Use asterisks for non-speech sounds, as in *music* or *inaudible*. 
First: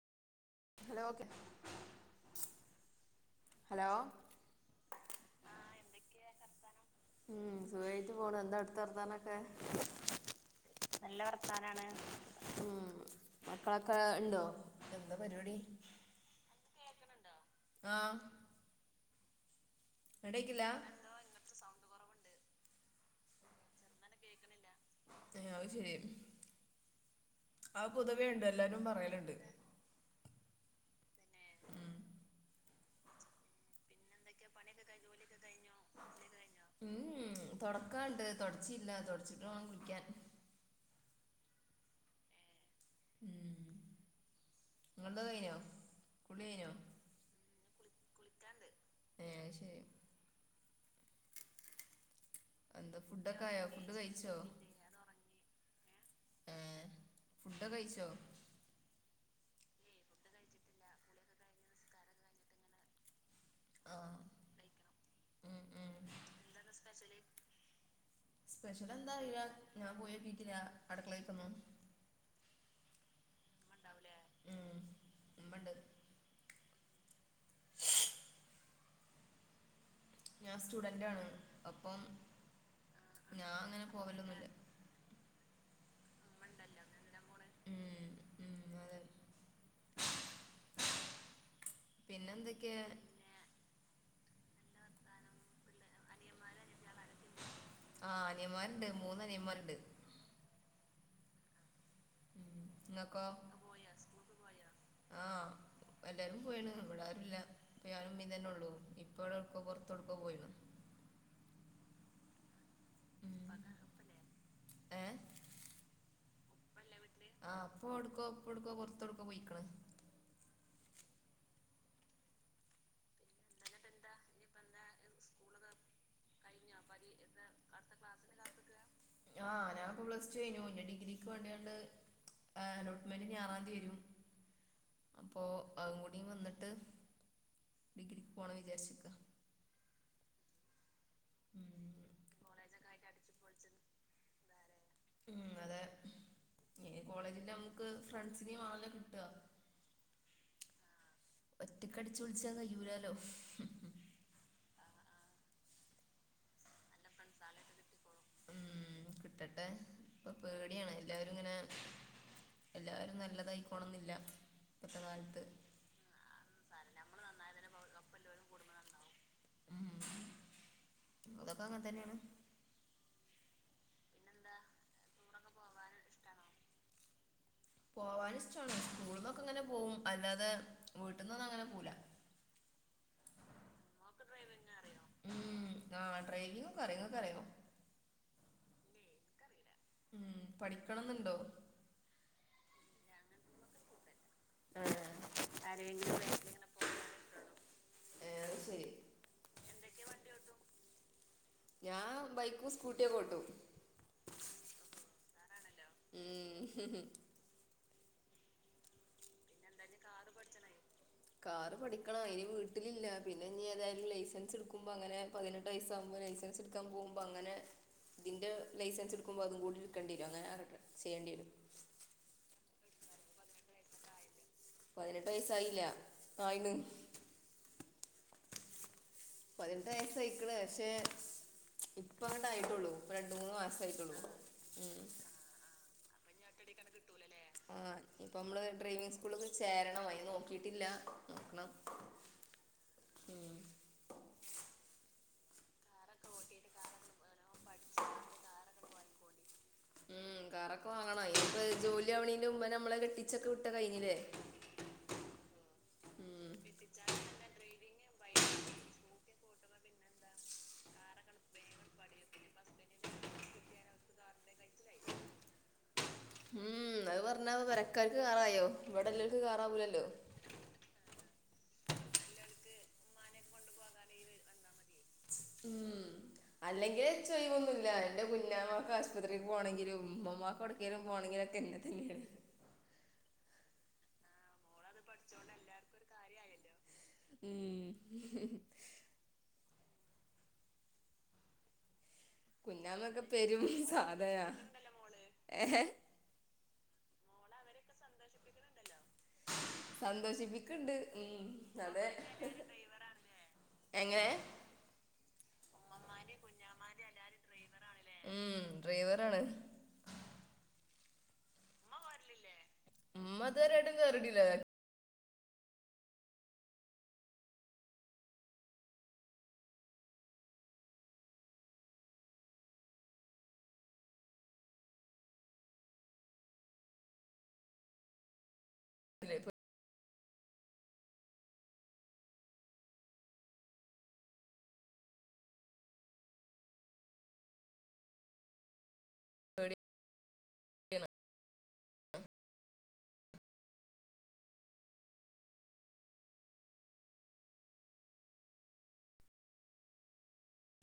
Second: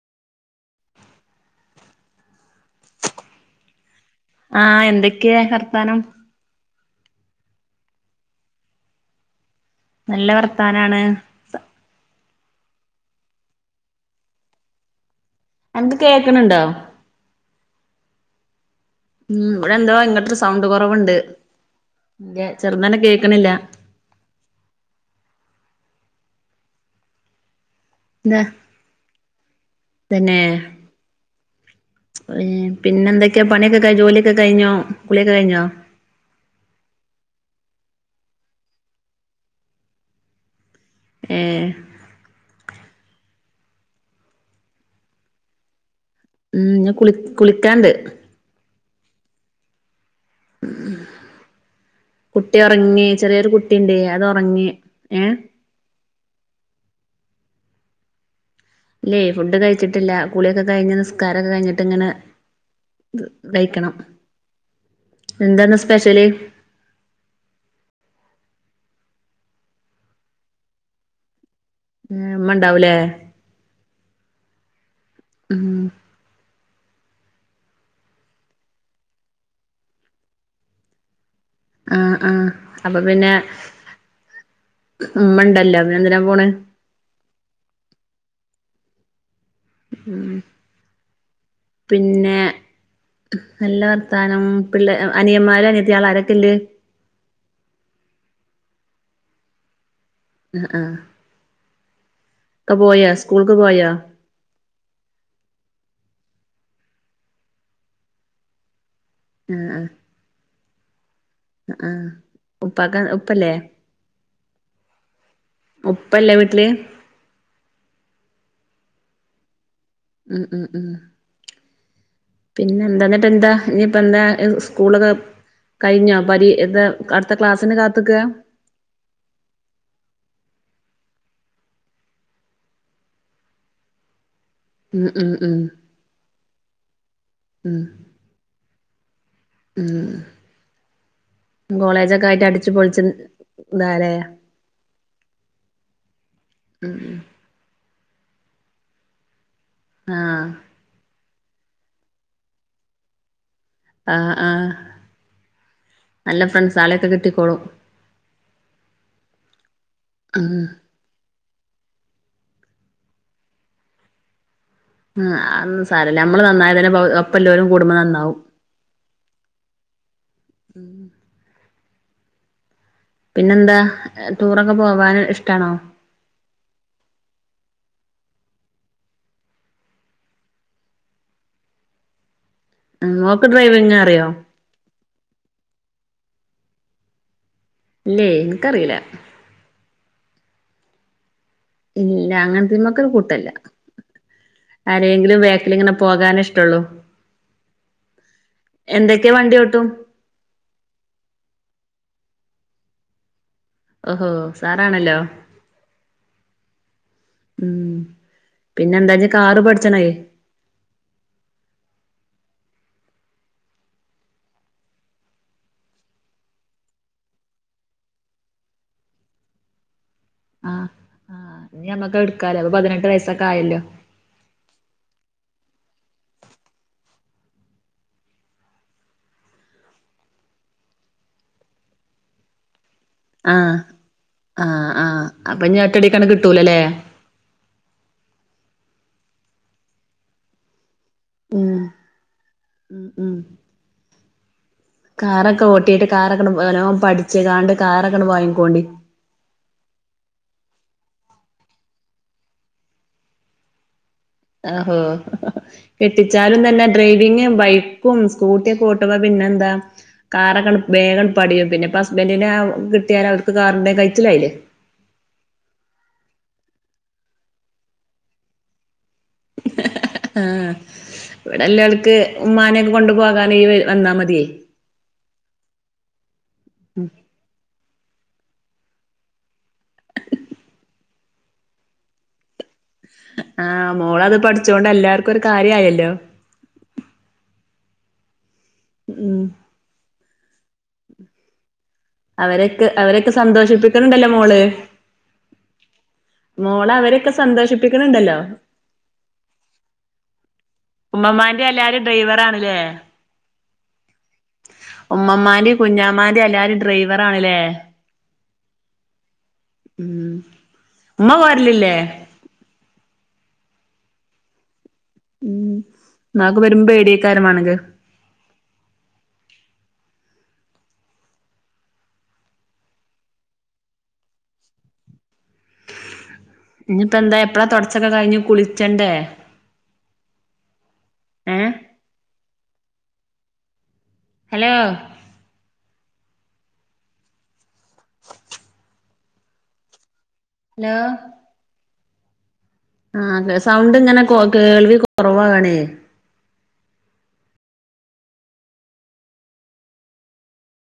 Hello okay hello ആഹ് എന്തൊക്കെയാ വർത്താനം? വർത്താനം ഉം സുഖായിട്ട് പോണു എന്താ അവിട്ത്തെ വർത്താനം? നല്ല *unintelligible* വർത്താനാണ് നല്ല വർത്ത ത്താനാണ് ഉം മക്കളൊക്കെ ഉണ്ടോ എന്താ പരിപാടി? അണക്ക് കേക്കണുണ്ടോ? കേക്കണണ്ടോ? ആ ഉം ഇവിടെ എന്തോ ഇങ്ങോട്ടരു എടേക്കില്ല സൗണ്ട് കുറവുണ്ട് ചെറുന്നനെ കേൾക്കണില്ല അത് ശരി ആ എന്താ പൊതുവേുണ്ട് എല്ലാരും പറയലുണ്ട് പിന്നെ ഉം ഉം പിന്നെന്തക്കെയാ പണിയൊക്കെ ക ജോലിയൊക്കെ കഴിഞ്ഞോ കുളിയൊക്കെ കഴിഞ്ഞോ? കുളിയൊക്കെ കഴിഞ്ഞോ? ഉം തുടക്കാണ്ട് തുടച്ചിയില്ല തുടച്ചിട്ട് വേണം കുളിക്കാൻ. ഏഹ് ഉം ഇങ്ങൾടെ കയിഞ്ഞോ? ഉം ഞ കുളി കുളിക്കാണ്ട് ക്കാണ്ട് ഏ അയ്ശെരി കുട്ടി എന്താ ഉറങ്ങി ഫുഡൊക്കെ ചെറിയൊരു ആയോ ഫുഡ് കുട്ടിണ്ട് അത് കഴിച്ചോ ഉറങ്ങി ഏഹ് ഏഹ് ഫുഡ് ഒക്കെ കഴിച്ചോ? ലേ ഫുഡ് കഴിച്ചിട്ടില്ല കുളിയൊക്കെഴിഞ് നിസ്കാരൊക്കെ കഴിഞ്ഞിട്ട് ഇങ്ങനെ വൈക്കാം ആ സ്പെഷ്യല് എന്തന്ന് സ്പെശല് സ്പെഷ്യൽ എന്താ വ്യ ഞാൻ പോയൊക്കട്ടില്ല അടക്കളയിക്കന്നു മ്മ ഉണ്ടാവലേ ണ്ടാവലേ ഉം ഞാൻ സ്റ്റുഡന്റ് ആണ് അപ്പം ആഹ് ആഹ് അപ്പൊ പിന്നെ ഞാ അങ്ങനെ പോവലൊന്നുല്ല ഉമ്മ ഉണ്ടല്ലോ അനെ എന്തിന പോണ് ഉം ഉം അതെ പിന്നെ എന്തൊക്കെയാ നല്ല വർത്താനം പിള്ള അനിയമാര് അനിയത്തിയാൾ ആാരൊക്കെ ഇല്ലേ ആ അനിയന്മാരുണ്ട് മൂന്ന അനിയന്മാരുണ്ട് ഉം ആ ഉം നിങ്ങക്കോ സ്കൂൾക്ക് പോയോ ആ എല്ലാരും പോയിണ് ബ ട ആരും ല്ല ഇപ്പ ഞാനുംമ്മീ തന്നെ ഉള്ളൂ ഇപ്പോഴടുക്കോ പുറത്തടുക്കോ പോയിണ് അ ആഹ്. ഉപ്പാക്ക ഉം ഉപ്പല്ലേ? ഉപ്പല്ലെ വീട്ടില്? ആഹ്. ഉപ്പോട്ക്കോ ഉപ്പോട്ക്കോ പെർത്തൊട്ക്കോ പോയിക്ക്ണ്. ഉം ഉം ഉം പിന്നെ എന്താ? ന്നട്ട് എന്താ? ഇഞ്ഞിപ്പ എന്താ? സ്കൂളൊക്കെ കഴിഞ്ഞോ. പരി കഴിഞ്ഞൊ. ഇത് പരീ അടുത്ത ന്താ ക്ലാസ്സിന് അട്ത്ത കാത്ത്ക്കാ ക്ലാസിന് കാത്ത്ക്കാ. ആഹ്. ഞാൻപ്പൊ പ്ലസ്ടു കയിഞ്ഞു. ഇഞ്ഞി ഡിഗ്രിക്ക് വാണ്ടിയാണ്ട് ആഹ്. അലോട്ട്മെൻൻ്റ് ഇഞ്ഞി ആറാംതി വരും. ഉം ഉം അപ്പൊ ഉം അഉം കൂടിം വന്ന്ട്ട് ഡിഗ്രിക്ക് പോണം വിചാര്ച്ചിക്ക. മ്. മ്. കോളേജൊക്കായിട്ട് അടിച്ച് പൊളിച്ച് ൻ താലേ മ് അതെ. ഏ ഉം കോളേജിലൊ ക്ക് ഫ്രണ്ട്സിനേയും ആ ല്ലൊ കിട്ടാ. ആഹ്. ഒറ്റക്കടിച്ച്പൊൾച്ചാ കയ്യൂലാലോ. ആഹ് ആഹ് നല്ല ഫ്രണ്ട്സ് നല്ല ഫ്രസാളൊക്കെ കിട്ടിക്കോളും. ഉം. കിട്ടട്ടെ. പ്പൊ ഉം പേടിയാണ്. എല്ലാരുങ്ങനെ എല്ലാരും നല്ലതായിക്കോണന്നില്ല. ഉം. അന്നും സാരല്ല. അമ്മള് നന്നായാ തന്നെ പൊ ഒപ്പല്ലോലും കൂടുമ്പൊ നന്നാവും. മ്. അതൊക്കെ അങ്ങൻ തന്നേണ്. പിന്നെന്താ. ടൂറൊക്കെ പോവാന് ഇഷ്ടാണോ? ഇഷ്ടാണോ? പോവാന് ഇഷ്ടാണ്. സ്കൂൾന്നൊക്കെങ്ങനെ പോവും. അല്ലാതെ വീട്ടന്നൊന്നും അങ്ങനെ പോല്ല. *inaudible* ആഹ്. മോക്ക് ഡ്രൈവിങ് അറിയോ? മ്. ആ ഡ്രൈവിങ്ങൊക്കെ അറിയ. ങ്ങക്കറിയൊ? ഇല്ലേ. ഇൻക്കറീല. മ്. പഠിക്കണെന്ന്ണ്ടോ? ഇല്ല. അങ്ങൻത്ത്മക്കൊര് കൂട്ടല്ല. ആരേങ്കിലും വേക്ക്ല്ങ്ങനെ പോകാന് ഇഷ്ടള്ളു. ഏ. ശരി. എന്തക്കെ വണ്ടി ഒട്ടും? ഞാ ബൈക്കും, സ്കൂട്ടിയൊക്കെ ഓട്ടും. ഒഹോ. സ്സാറാണല്ലോ? ഉം ഹ്ഹ് ഉം. പിന്നെന്താ കാറ് പിന്നെന്താ ജ് പഠിച്ചണേ കാറും പഠിച്ചനേ. കാറ് പഠിക്കണ. അയിന് വീട്ടിലില്ല. പിന്നെ ഞ്ഞി ഏതായാലും ലൈസൻസ് ഇട്ക്കുമ്പ അങ്ങനെ പതിനെട്ടൈസാകുമ്പൊ ലൈസൻസ് ഇട്ക്കാൻ പോവുമ്പ അങ്ങനെ തിന്റെ ലൈസൻസ് ഇട്ക്കുമ്പൊ അതും കൂടി എട്ക്കേണ്ടിഅരും. അങ്ങനെ *unintelligible* ആഹ് ചെയ്യേണ്ടി അരും. ആഹ് ഇനി നമ്മുക്ക് എടുക്കാലോ അ പതിനട്ട് വയസൊക്കെ ആയല്ലോ പതിനെട്ട് വയസ്സായില്ല. ആയിണ്. പതിനെട്ട് വയസ്സായിക്ക്ണ്. ക്ഷെ ഇപ്പ ആണ്ടായിട്ടുള്ളൂ പെണ്ണ്ങ്ങൊ ആ ആഹ് സ്സാ *unintelligible* ക്കും. മ് ആഹ് ആഹ് അപ്പൊ ഇനി ഒറ്റടിക്കണ്ട് കിട്ടൂലല്ലേ ആഹ്. ഞ്ഞിപ്പം മ്മള് ഡ്രൈവിങ് സ്കൂള്ള് ചേരണം. അയ്ന് നോക്കിട്ടില്ല. നോക്കണം. ഉം ഉം. കാറൊക്കെ ഓട്ട് കാറൊക്കെ ഓട്ടിട്ട് കാറൊക്കെ നല്ലോ പഠിച്ച് കാറൊക്കെണ്ട് *inaudible* വാങ്ങിക്കോണ്ടി കാറൊക്കെ വാങ്ങിക്കോണ്ടി. ഉം. കാറൊക്കെ വാങ്ങണം. ഇ *inaudible* പ്പ ജോലി ആവ്‌ണേന് മുമ്പെന്നെ അമ്മളെ കെട്ടിച്ചൊക്കെ വിട്ടാ കഴഞ്ഞിലെ. ആഹോ കെട്ടിച്ചാലും തന്നെ ഡ്രൈവിങ് ബൈക്കും, സ്കൂട്ടിയൊക്കെ ഓട്ടുമ്പ പിന്നെന്താ? കാറൊക്കാണ്ട് വേഗണ്ട് പഠിയും. പിന്നെ പ്പ ഹസ്ബൻ്റിൻ്റെ ആ കട്ടിയാല് അവർക്ക് കാറ്ണ്ടേല് കയിച്ചിലായിലെ. ഉം അത് പറഞ്ഞ മരക്കാര്ക്ക് കാറായോ ഇവിടെല്ല അത് കാറാവൂല്ലല്ലോ ആഹ് ഇവിടെ എല്ല ആൾക്ക് ഉമ്മാനെയൊക്കെ കൊണ്ടു പോകാൻ ഈ വ വന്നാൽ മതിയേ ഉം അല്ലെങ്കിലേ ചെ ചെയ്യൊന്നുല്ല എന്റെ കുഞ്ഞാമാക്ക് ആശുപത്രിയിൽ പോകണെങ്കിലും ഉമ്മമാക്ക് എടക്കലും പോകണെങ്കിലിൽ ഒക്കെ എന്നെ തന്നെയാണ് ആഹ് മോളത് പഠി മോളത് പഠിച്ചോണ്ട് എല്ലാർക്കും ഒരു കാര്യയല്ലോ ഉം ഉം അവരെക്ക് കുഞ്ഞാമൊക്കെ അവരെക്കെ പെരും സാധന സന്തോഷിപ്പിക്കണണ്ടല്ലോ മോള് ഏഹ് മോളെ അവരെക്കെ സന്തോഷിപ്പിക്കണണ്ടല്ലോ സന്തോഷിപ്പിക്കണ്ട് ഉം ഉമ്മമാന്റെ എല്ലാരും അതെ ഡ്രൈവറാണ്ല്ലേ എങ്ങനെ ഉമ്മമാന്റിം ഉമ്മമ്മാന്റെ കുഞ്ഞാമാന്റിം എല്ലാരും കുഞ്ഞാമാന്റെ എല്ലാരേം ഡ്രൈവറാണ്ല്ലേ ഡ്രൈവറാണ ല്ലേ ഉം ഡ്രൈവറാണ് ഉം ഉമ്മ വരലില്ലേ വരലില്ലേ ഉമ്മ ഇതുവരെയായിട്ടും കേറീട്ടില്ല ബാ ഉം മ്മാക്ക് വരുമ്പോ പേടിയക്കാരമാണെങ്കി ഇഞ്ഞിപ്പോ എന്താ എപ്പഴാ തൊടച്ചൊക്കെ കഴിഞ്ഞ് കുളിച്ചണ്ടേ ഏഹ് ഹലോ ഹലോ ആഹ് സൗണ്ട് ഇങ്ങനെ കൊ കേൾവി കൊറവാണേ